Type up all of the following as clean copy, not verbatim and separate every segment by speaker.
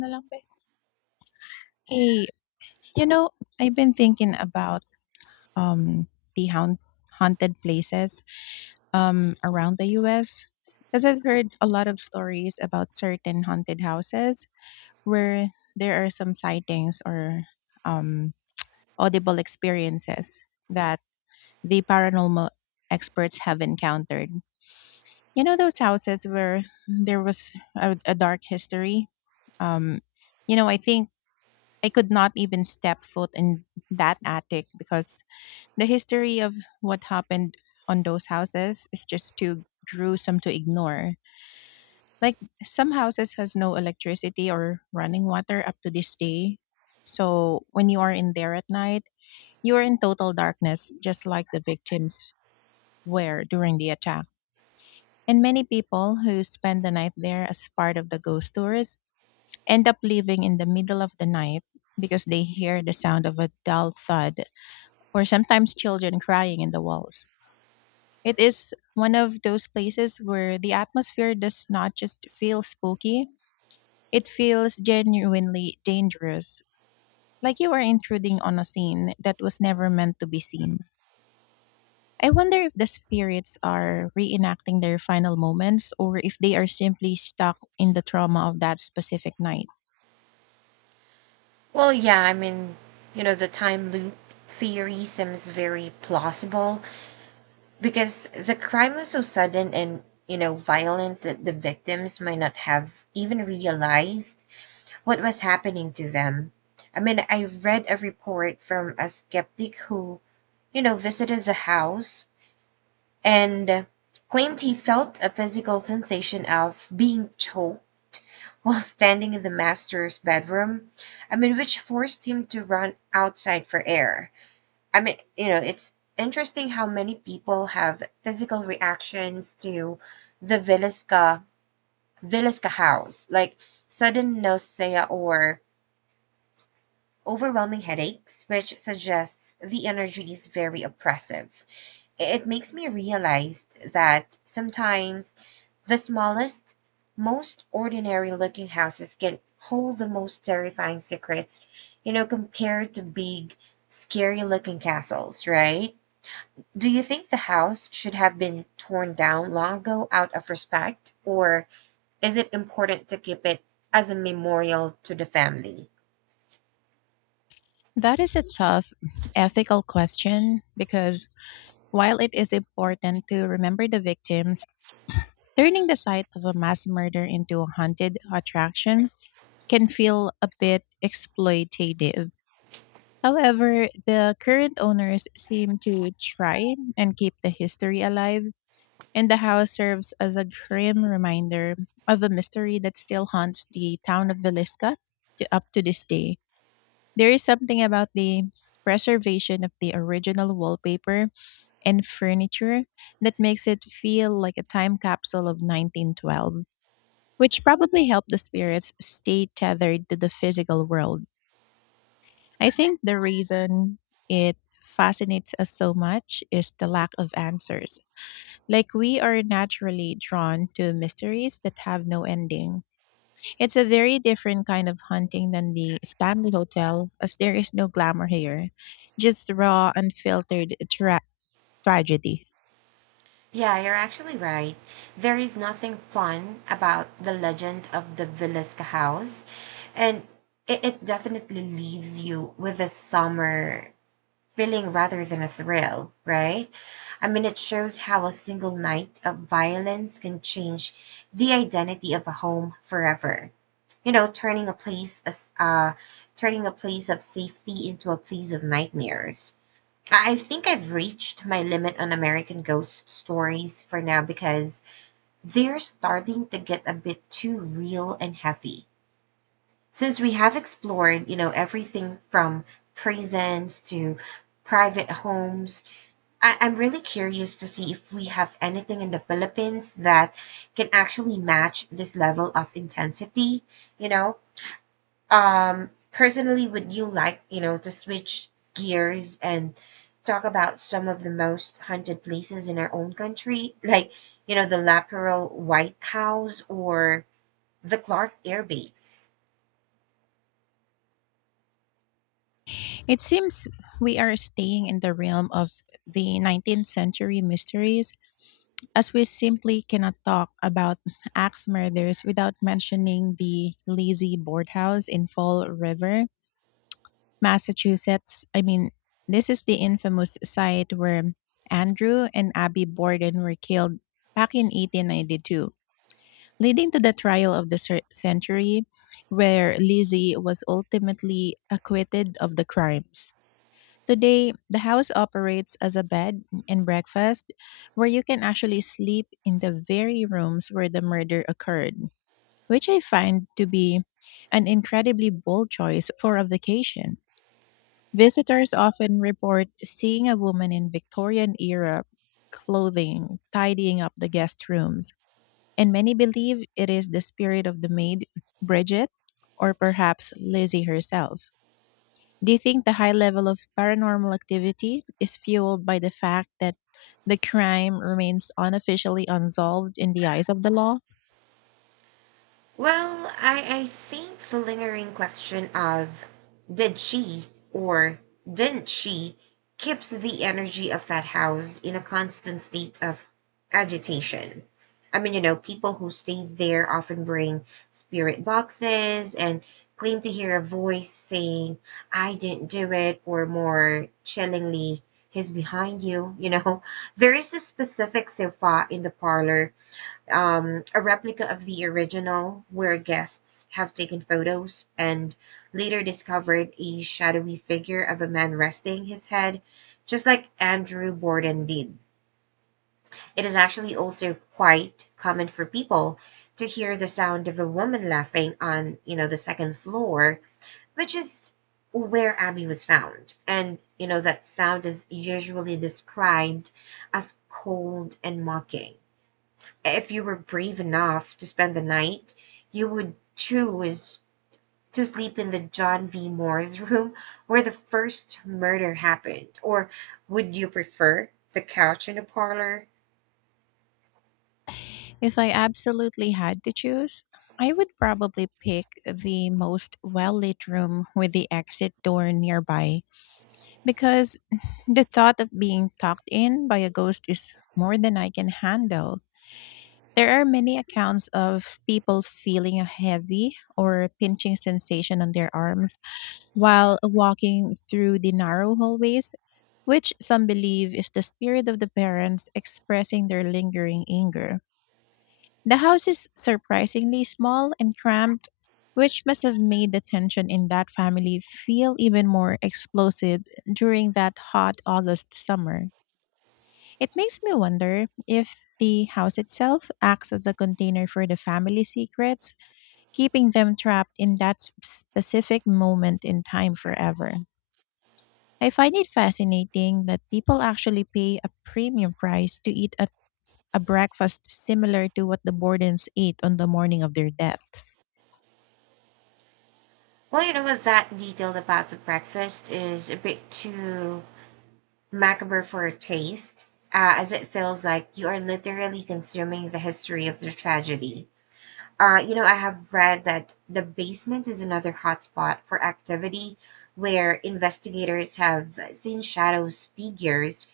Speaker 1: Na lang be. Hey, you know, I've been thinking about the haunted places around the US because I've heard a lot of stories about certain haunted houses where there are some sightings or um audible experiences that the paranormal experts have encountered. You know those houses where there was a dark history. Um I think I could not even step foot in that attic because the history of what happened on those houses is just too gruesome to ignore. Like some houses has no electricity or running water up to this day. So when you are in there at night, you are in total darkness just like the victims were during the attack. And many people who spend the night there as part of the ghost tours end up leaving in the middle of the night because they hear the sound of a dull thud or sometimes children crying in the walls. It is one of those places where the atmosphere does not just feel spooky, it feels genuinely dangerous, like you are intruding on a scene that was never meant to be seen. I wonder if the spirits are reenacting their final moments or if they are simply stuck in the trauma of that specific night.
Speaker 2: Well, yeah, I mean, you know, the time loop theory seems very plausible because the crime was so sudden and, you know, violent that the victims might not have even realized what was happening to them. I mean, I read a report from a skeptic who, you know, visited the house and claimed he felt a physical sensation of being choked while standing in the master's bedroom. I mean, which forced him to run outside for air. I mean, you know, it's interesting how many people have physical reactions to the Villisca house, like sudden nausea or overwhelming headaches, which suggests the energy is very oppressive. It makes me realize that sometimes the smallest, most ordinary looking houses can hold the most terrifying secrets, you know, compared to big, scary looking castles, right? Do you think the house should have been torn down long ago out of respect, or is it important to keep it as a memorial to the family?
Speaker 1: That is a tough ethical question because, while it is important to remember the victims, turning the site of a mass murder into a haunted attraction can feel a bit exploitative. However, the current owners seem to try and keep the history alive, and the house serves as a grim reminder of a mystery that still haunts the town of Villisca to up to this day. There is something about the preservation of the original wallpaper and furniture that makes it feel like a time capsule of 1912, which probably helped the spirits stay tethered to the physical world. I think the reason it fascinates us so much is the lack of answers. Like, we are naturally drawn to mysteries that have no ending. It's a very different kind of hunting than the Stanley Hotel, as there is no glamour here, just raw, unfiltered tragedy.
Speaker 2: Yeah, you're actually right. There is nothing fun about the legend of the Villisca House, and it definitely leaves you with a summer feeling rather than a thrill, right? I mean, it shows how a single night of violence can change the identity of a home forever. You know, turning a place of safety into a place of nightmares. I think I've reached my limit on American ghost stories for now because they're starting to get a bit too real and heavy. Since we have explored, you know, everything from prisons to private homes, I'm really curious to see if we have anything in the Philippines that can actually match this level of intensity, you know? Personally, would you like, you know, to switch gears and talk about some of the most haunted places in our own country, like, you know, the Laperal White House or the Clark Air Base?
Speaker 1: It seems we are staying in the realm of the 19th century mysteries, as we simply cannot talk about axe murders without mentioning the lazy boardhouse in Fall River, Massachusetts. I mean, this is the infamous site where Andrew and Abby Borden were killed back in 1892, leading to the trial of the century, where Lizzie was ultimately acquitted of the crimes. Today, the house operates as a bed and breakfast where you can actually sleep in the very rooms where the murder occurred, which I find to be an incredibly bold choice for a vacation. Visitors often report seeing a woman in Victorian era clothing tidying up the guest rooms, and many believe it is the spirit of the maid, Bridget, or perhaps Lizzie herself. Do you think the high level of paranormal activity is fueled by the fact that the crime remains unofficially unsolved in the eyes of the law?
Speaker 2: Well, I think the lingering question of did she or didn't she keeps the energy of that house in a constant state of agitation. I mean, you know, people who stay there often bring spirit boxes and claim to hear a voice saying, I didn't do it, or more chillingly, he's behind you. You know, there is a specific sofa in the parlor a replica of the original where guests have taken photos and later discovered a shadowy figure of a man resting his head, just like Andrew Borden did. It is actually also quite common for people to hear the sound of a woman laughing on, you know, the second floor, which is where Abby was found. And, you know, that sound is usually described as cold and mocking. If you were brave enough to spend the night, you would choose to sleep in the John V. Moore's room where the first murder happened, or would you prefer the couch in the parlor?
Speaker 1: If I absolutely had to choose, I would probably pick the most well lit room with the exit door nearby, because the thought of being talked in by a ghost is more than I can handle. There are many accounts of people feeling a heavy or pinching sensation on their arms while walking through the narrow hallways, which some believe is the spirit of the parents expressing their lingering anger. The house is surprisingly small and cramped, which must have made the tension in that family feel even more explosive during that hot August summer. It makes me wonder if the house itself acts as a container for the family secrets, keeping them trapped in that specific moment in time forever. I find it fascinating that people actually pay a premium price to eat at a breakfast similar to what the Bordens ate on the morning of their deaths.
Speaker 2: Well, you know what? That detail about the breakfast is a bit too macabre for a taste, as it feels like you are literally consuming the history of the tragedy. You know, I have read that the basement is another hotspot for activity where investigators have seen shadows figures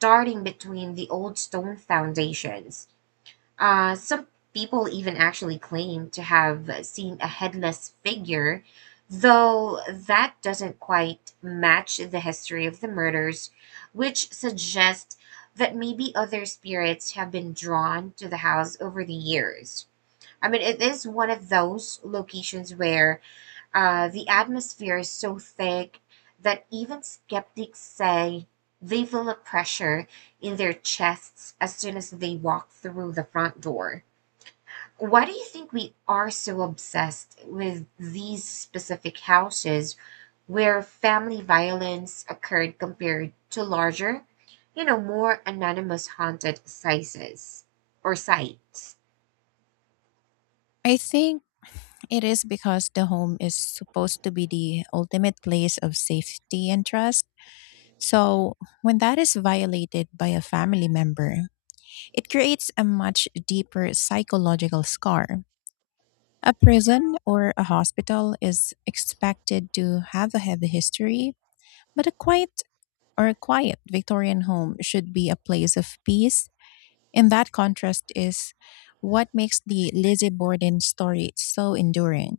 Speaker 2: darting between the old stone foundations. Some people even actually claim to have seen a headless figure, though that doesn't quite match the history of the murders, which suggests that maybe other spirits have been drawn to the house over the years. I mean, it is one of those locations where the atmosphere is so thick that even skeptics say they feel a pressure in their chests as soon as they walk through the front door. Why do you think we are so obsessed with these specific houses where family violence occurred compared to larger, you know, more anonymous haunted sizes or sites?
Speaker 1: I think it is because the home is supposed to be the ultimate place of safety and trust. So, when that is violated by a family member, it creates a much deeper psychological scar. A prison or a hospital is expected to have a heavy history, but a quiet or a quiet Victorian home should be a place of peace. And that contrast is what makes the Lizzie Borden story so enduring.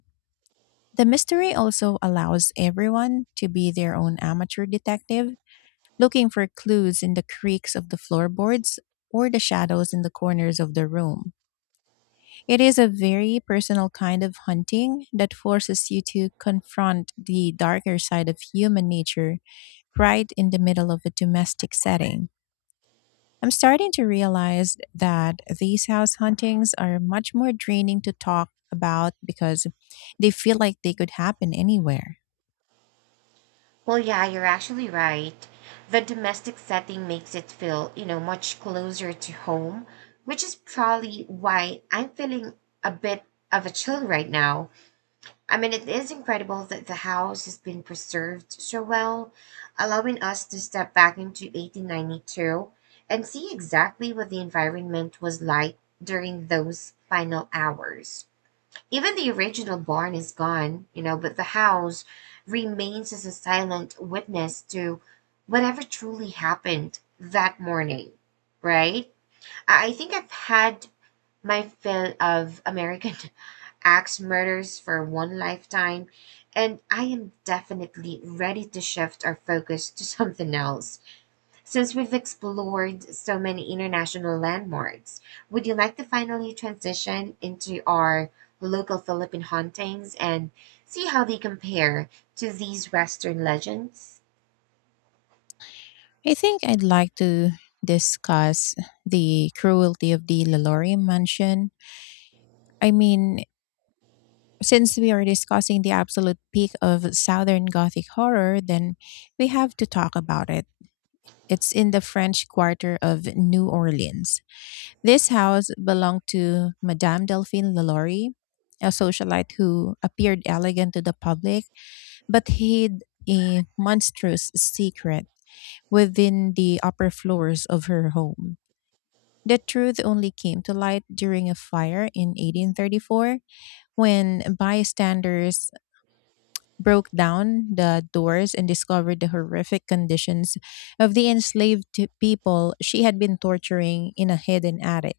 Speaker 1: The mystery also allows everyone to be their own amateur detective, looking for clues in the creaks of the floorboards or the shadows in the corners of the room. It is a very personal kind of hunting that forces you to confront the darker side of human nature right in the middle of a domestic setting. I'm starting to realize that these house huntings are much more draining to talk about, because they feel like they could happen anywhere.
Speaker 2: Well, yeah, you're actually right. The domestic setting makes it feel, you know, much closer to home, which is probably why I'm feeling a bit of a chill right now. I mean, it is incredible that the house has been preserved so well, allowing us to step back into 1892 and see exactly what the environment was like during those final hours. Even the original barn is gone, you know, but the house remains as a silent witness to whatever truly happened that morning, right? I think I've had my fill of American axe murders for one lifetime, and I am definitely ready to shift our focus to something else. Since we've explored so many international landmarks, would you like to finally transition into our local Philippine hauntings and see how they compare to these Western legends?
Speaker 1: I think I'd like to discuss the cruelty of the Lalaurie mansion. I mean, since we are discussing the absolute peak of Southern Gothic horror, then we have to talk about it. It's in the French Quarter of New Orleans. This house belonged to Madame Delphine Lalaurie, a socialite who appeared elegant to the public but hid a monstrous secret within the upper floors of her home. The truth only came to light during a fire in 1834, when bystanders broke down the doors and discovered the horrific conditions of the enslaved people she had been torturing in a hidden attic.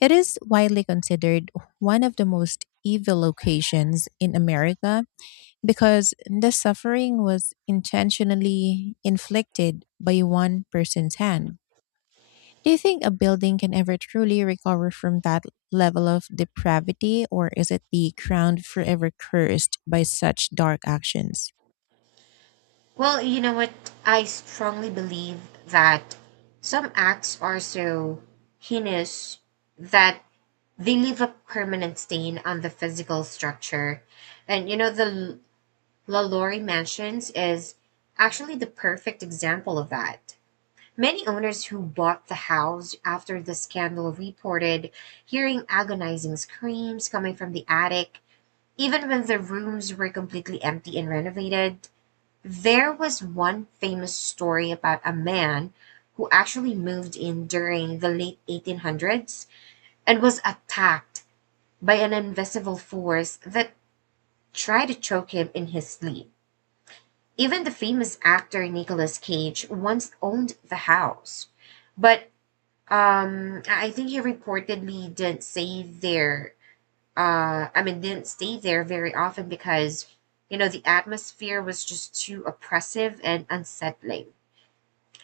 Speaker 1: It is widely considered one of the most evil locations in America, because the suffering was intentionally inflicted by one person's hand. Do you think a building can ever truly recover from that level of depravity, or is it the ground forever cursed by such dark actions?
Speaker 2: Well, you know what? I strongly believe that some acts are so heinous that they leave a permanent stain on the physical structure. And you know, the LaLaurie Mansions is actually the perfect example of that. Many owners who bought the house after the scandal reported hearing agonizing screams coming from the attic, even when the rooms were completely empty and renovated. There was one famous story about a man who actually moved in during the late 1800s and was attacked by an invisible force that tried to choke him in his sleep. Even the famous actor Nicolas Cage once owned the house, but I think he reportedly didn't stay there. I mean, didn't stay there very often because, you know, the atmosphere was just too oppressive and unsettling.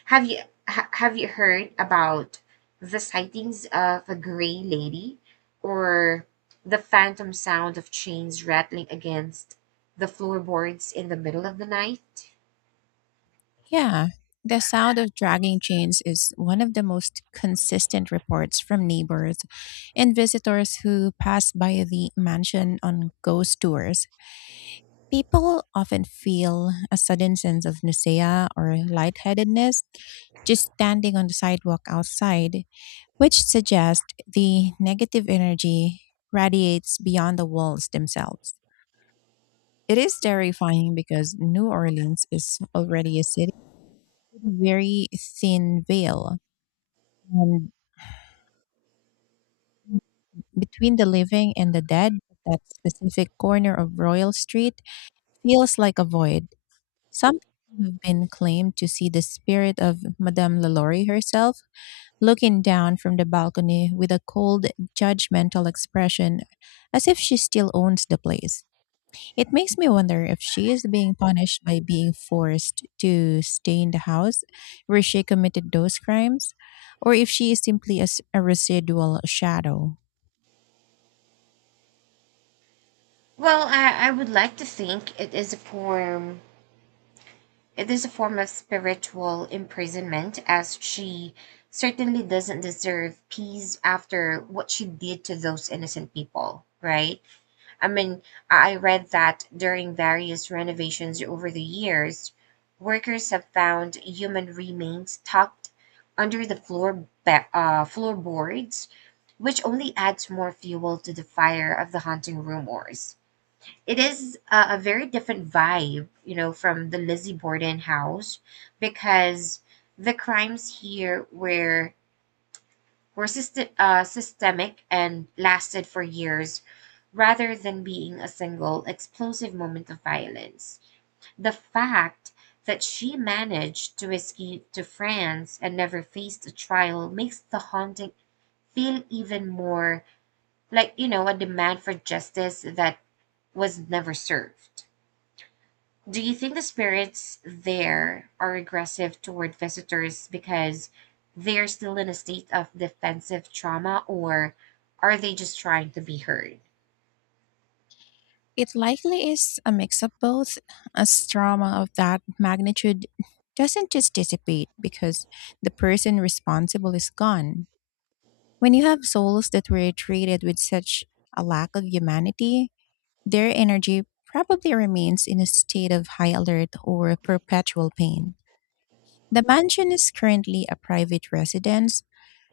Speaker 2: Have you have you heard about the sightings of a gray lady or the phantom sound of chains rattling against the floorboards in the middle of the night?
Speaker 1: Yeah, the sound of dragging chains is one of the most consistent reports from neighbors and visitors who pass by the mansion on ghost tours. People often feel a sudden sense of nausea or lightheadedness just standing on the sidewalk outside, which suggests the negative energy radiates beyond the walls themselves. It is terrifying because New Orleans is already a city very thin veil. And between the living and the dead, that specific corner of Royal Street feels like a void. Some people have been claimed to see the spirit of Madame Lalaurie herself, looking down from the balcony with a cold, judgmental expression, as if she still owns the place. It makes me wonder if she is being punished by being forced to stay in the house where she committed those crimes, or if she is simply as a residual shadow.
Speaker 2: Well, I would like to think it is a form It is a form of spiritual imprisonment, as she certainly doesn't deserve peace after what she did to those innocent people, right? I mean, I read that during various renovations over the years, workers have found human remains tucked under the floorboards, which only adds more fuel to the fire of the haunting rumors. It is a very different vibe, you know, from the Lizzie Borden house because the crimes here were systemic and lasted for years rather than being a single explosive moment of violence. The fact that she managed to escape to France and never faced a trial makes the haunting feel even more like, you know, a demand for justice that was never served. Do you think the spirits there are aggressive toward visitors because they're still in a state of defensive trauma, or are they just trying to be heard?
Speaker 1: It likely is a mix of both, as trauma of that magnitude doesn't just dissipate because the person responsible is gone. When you have souls that were treated with such a lack of humanity, their energy probably remains in a state of high alert or perpetual pain. The mansion is currently a private residence,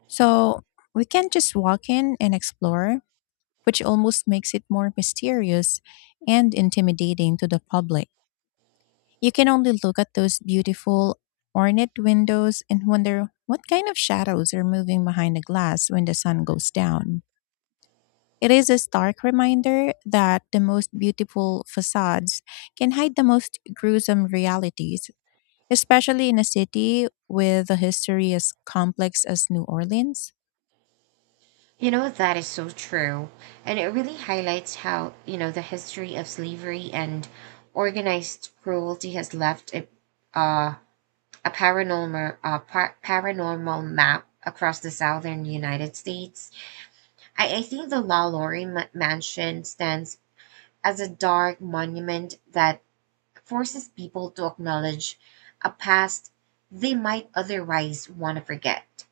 Speaker 1: so we can not just walk in and explore, which almost makes it more mysterious and intimidating to the public. You can only look at those beautiful, ornate windows and wonder what kind of shadows are moving behind the glass when the sun goes down. It is a stark reminder that the most beautiful facades can hide the most gruesome realities, especially in a city with a history as complex as New Orleans.
Speaker 2: You know, that is so true. And it really highlights how, you know, the history of slavery and organized cruelty has left uh, a paranormal, paranormal map across the southern United States. I think the La Laurie mansion stands as a dark monument that forces people to acknowledge a past they might otherwise want to forget.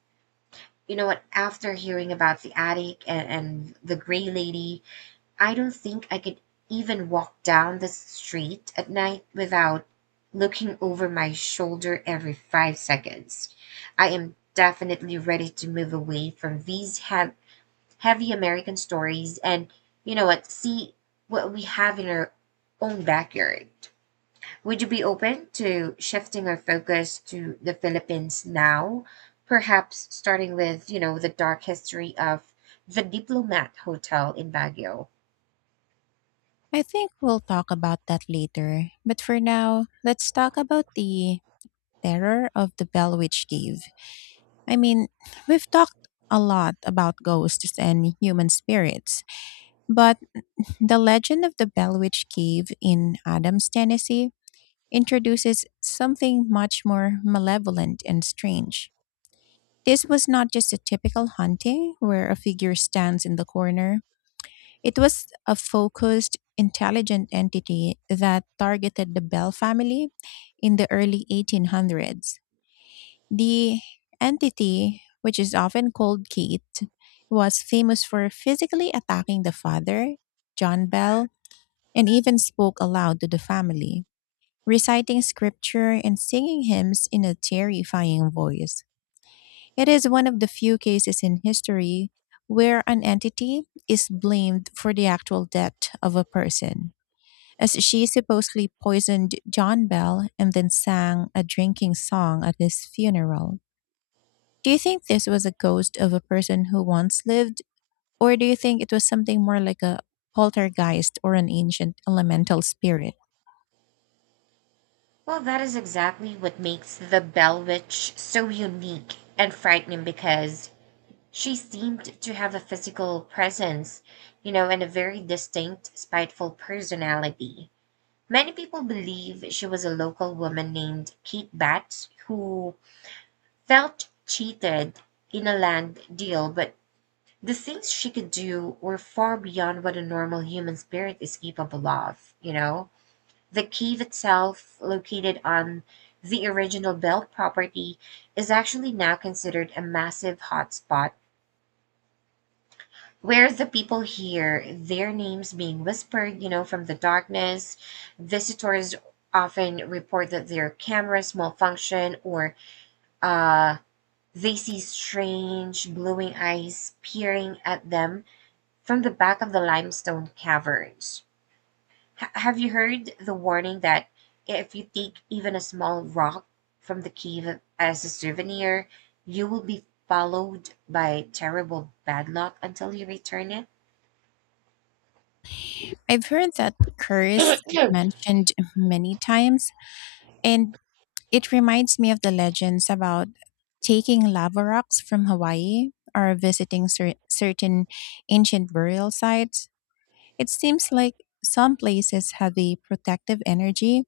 Speaker 2: You know what? After hearing about the attic and the gray lady, I don't think I could even walk down the street at night without looking over my shoulder every 5 seconds. I am definitely ready to move away from these heavy American stories, and you know what, see what we have in our own backyard. Would you be open to shifting our focus to the Philippines now? Perhaps starting with, you know, the dark history of the Diplomat Hotel in Baguio.
Speaker 1: I think we'll talk about that later, but for now, let's talk about the terror of the Bell Witch Cave. I mean, we've talked a lot about ghosts and human spirits, but the legend of the Bell Witch Cave in Adams, Tennessee introduces something much more malevolent and strange. This was not just a typical haunting where a figure stands in the corner. It was a focused, intelligent entity that targeted the Bell family in the early 1800s. The entity, which is often called Kate, was famous for physically attacking the father, John Bell, and even spoke aloud to the family, reciting scripture and singing hymns in a terrifying voice. It is one of the few cases in history where an entity is blamed for the actual death of a person, as she supposedly poisoned John Bell and then sang a drinking song at his funeral. Do you think this was a ghost of a person who once lived, or do you think it was something more like a poltergeist or an ancient elemental spirit?
Speaker 2: Well, that is exactly what makes the Bell Witch so unique and frightening because she seemed to have a physical presence, you know, and a very distinct, spiteful personality. Many people believe she was a local woman named Kate Batts who felt cheated in a land deal, but the things she could do were far beyond what a normal human spirit is capable of, you know? The cave itself, located on the original Bell property, is actually now considered a massive hotspot whereas the people hear their names being whispered, you know, from the darkness. Visitors often report that their cameras malfunction, or uh, they see strange glowing eyes peering at them from the back of the limestone caverns. Have you heard the warning that if you take even a small rock from the cave as a souvenir, you will be followed by terrible bad luck until you return it?
Speaker 1: I've heard that curse mentioned many times, and it reminds me of the legends about taking lava rocks from Hawaii or visiting certain ancient burial sites. It seems like some places have a protective energy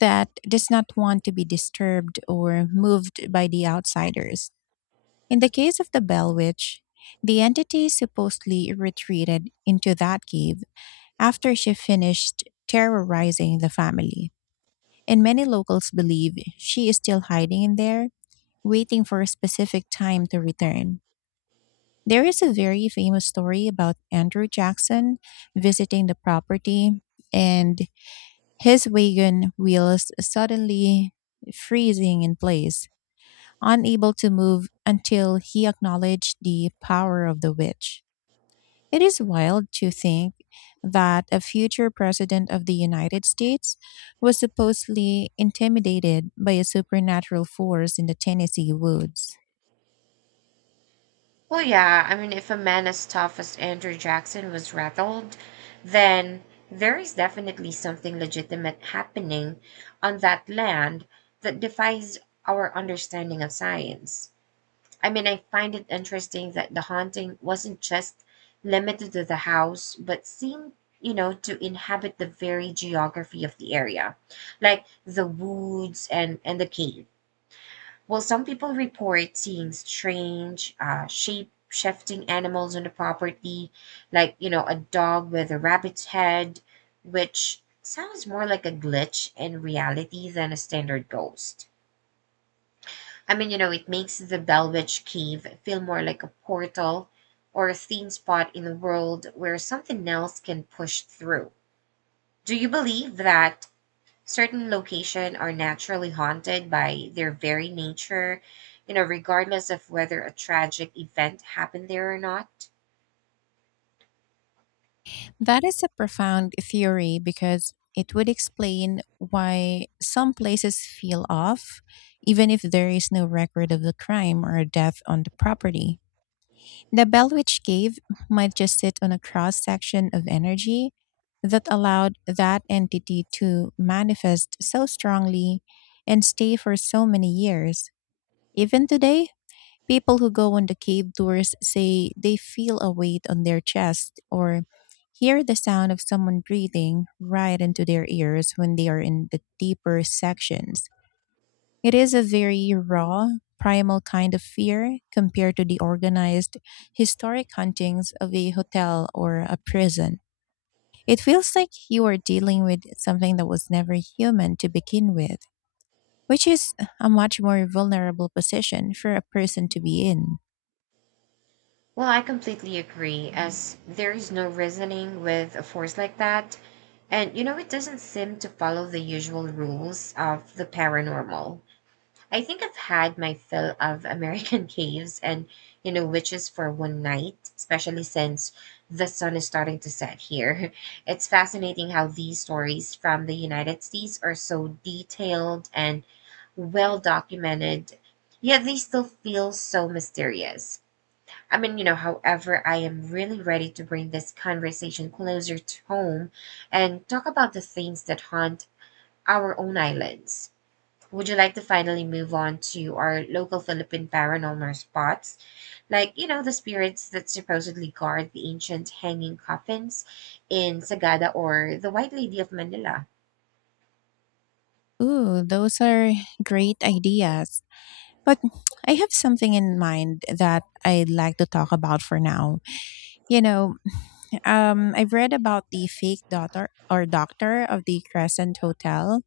Speaker 1: that does not want to be disturbed or moved by the outsiders. In the case of the Bell Witch, the entity supposedly retreated into that cave after she finished terrorizing the family. And many locals believe she is still hiding in there waiting for a specific time to return. There is a very famous story about Andrew Jackson visiting the property and his wagon wheels suddenly freezing in place, unable to move until he acknowledged the power of the witch. It is wild to think that a future president of the United States was supposedly intimidated by a supernatural force in the Tennessee woods.
Speaker 2: Well, yeah. I mean, if a man as tough as Andrew Jackson was rattled, then there is definitely something legitimate happening on that land that defies our understanding of science. I mean, I find it interesting that the haunting wasn't just limited to the house, but seemed, you know, to inhabit the very geography of the area, like the woods and the cave. Well, some people report seeing strange, shape shifting animals on the property, like, you know, a dog with a rabbit's head, which sounds more like a glitch in reality than a standard ghost. I mean, you know, it makes the Belwitch Cave feel more like a portal or a theme spot in the world where something else can push through. Do you believe that certain locations are naturally haunted by their very nature, you know, regardless of whether a tragic event happened there or not?
Speaker 1: That is a profound theory because it would explain why some places feel off, even if there is no record of the crime or death on the property. The Belwitch Cave might just sit on a cross section of energy that allowed that entity to manifest so strongly and stay for so many years. Even today, people who go on the cave tours say they feel a weight on their chest or hear the sound of someone breathing right into their ears when they are in the deeper sections. It is a very raw, primal kind of fear compared to the organized, historic huntings of a hotel or a prison. It feels like you are dealing with something that was never human to begin with, which is a much more vulnerable position for a person to be in.
Speaker 2: Well, I completely agree, as there is no reasoning with a force like that. And, you know, it doesn't seem to follow the usual rules of the paranormal. I think I've had my fill of American caves and, you know, witches for one night, especially since the sun is starting to set here. It's fascinating how these stories from the United States are so detailed and well documented, yet they still feel so mysterious. I mean, you know, however, I am really ready to bring this conversation closer to home and talk about the things that haunt our own islands. Would you like to finally move on to our local Philippine paranormal spots? Like, you know, the spirits that supposedly guard the ancient hanging coffins in Sagada or the White Lady of Manila.
Speaker 1: Ooh, those are great ideas. But I have something in mind that I'd like to talk about for now. You know, I've read about the fake daughter or doctor of the Crescent Hotel.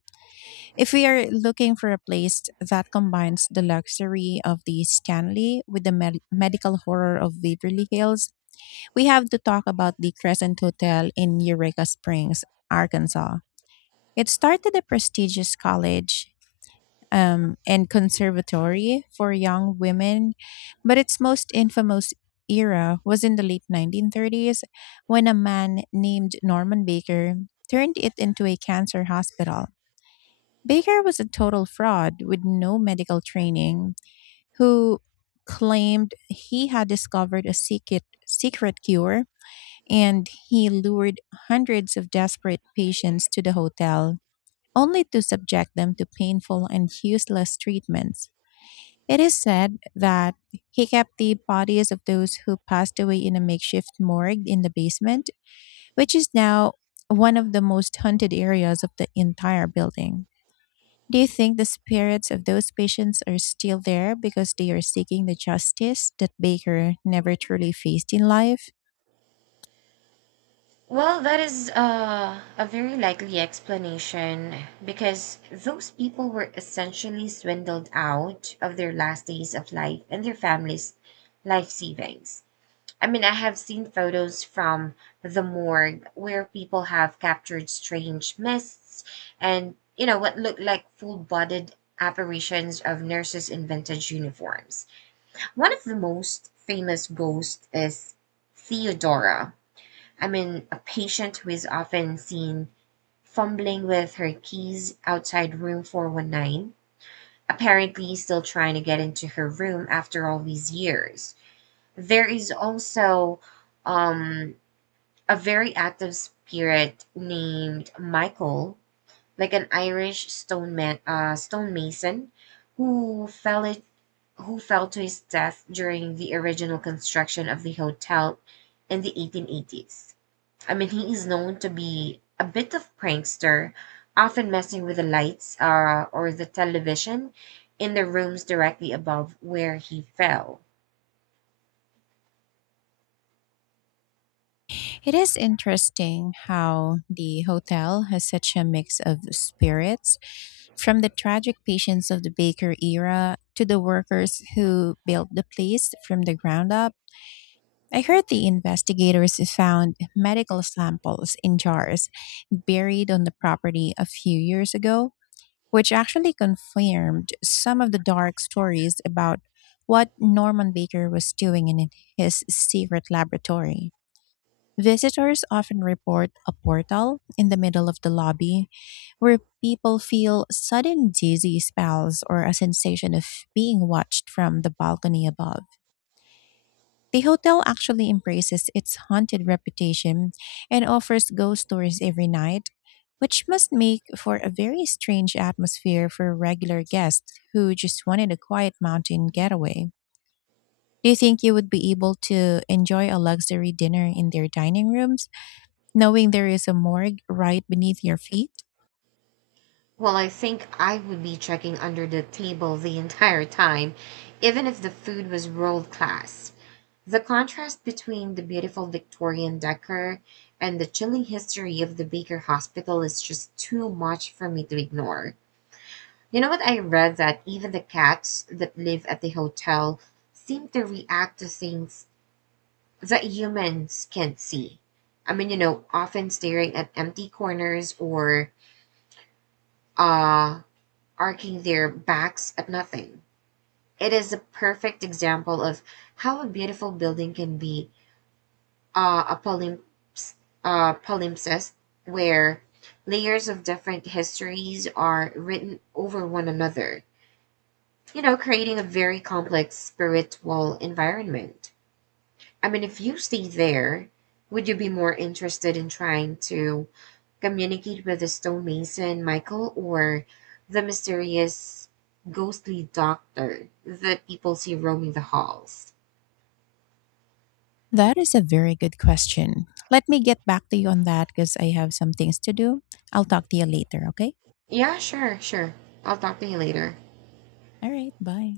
Speaker 1: If we are looking for a place that combines the luxury of the Stanley with the medical horror of Beverly Hills, we have to talk about the Crescent Hotel in Eureka Springs, Arkansas. It started a prestigious college, and conservatory for young women, but its most infamous era was in the late 1930s when a man named Norman Baker turned it into a cancer hospital. Baker was a total fraud with no medical training who claimed he had discovered a secret cure, and he lured hundreds of desperate patients to the hotel only to subject them to painful and useless treatments. It is said that he kept the bodies of those who passed away in a makeshift morgue in the basement, which is now one of the most haunted areas of the entire building. Do you think the spirits of those patients are still there because they are seeking the justice that Baker never truly faced in life?
Speaker 2: Well, that is a very likely explanation because those people were essentially swindled out of their last days of life and their families' life savings. I mean, I have seen photos from the morgue where people have captured strange mists and, you know, what looked like full bodied apparitions of nurses in vintage uniforms. One of the most famous ghosts is Theodora. I mean, a patient who is often seen fumbling with her keys outside room 419, apparently still trying to get into her room after all these years. There is also um a very active spirit named Michael, like an Irish stone man, stonemason, who fell it, who fell to his death during the original construction of the hotel in the 1880s. I mean, he is known to be a bit of prankster, often messing with the lights or the television in the rooms directly above where he fell.
Speaker 1: It is interesting how the hotel has such a mix of spirits, from the tragic patience of the Baker era to the workers who built the place from the ground up. I heard the investigators found medical samples in jars buried on the property a few years ago, which actually confirmed some of the dark stories about what Norman Baker was doing in his secret laboratory. Visitors often report a portal in the middle of the lobby where people feel sudden dizzy spells or a sensation of being watched from the balcony above. The hotel actually embraces its haunted reputation and offers ghost tours every night, which must make for a very strange atmosphere for regular guests who just wanted a quiet mountain getaway. Do you think you would be able to enjoy a luxury dinner in their dining rooms, knowing there is a morgue right beneath your feet?
Speaker 2: Well, I think I would be checking under the table the entire time, even if the food was world class. The contrast between the beautiful Victorian decor and the chilling history of the Baker Hospital is just too much for me to ignore. You know what? I read that even the cats that live at the hotel seem to react to things that humans can't see. I mean, you know, often staring at empty corners or uh arching their backs at nothing. It is a perfect example of how a beautiful building can be a palimpsest where layers of different histories are written over one another, you know, creating a very complex spiritual environment. I mean, if you stay there, would you be more interested in trying to communicate with the stonemason, Michael, or the mysterious ghostly doctor that people see roaming the halls?
Speaker 1: That is a very good question. Let me get back to you on that because I have some things to do. I'll talk to you later, okay?
Speaker 2: Yeah, sure. I'll talk to you later.
Speaker 1: All right, bye.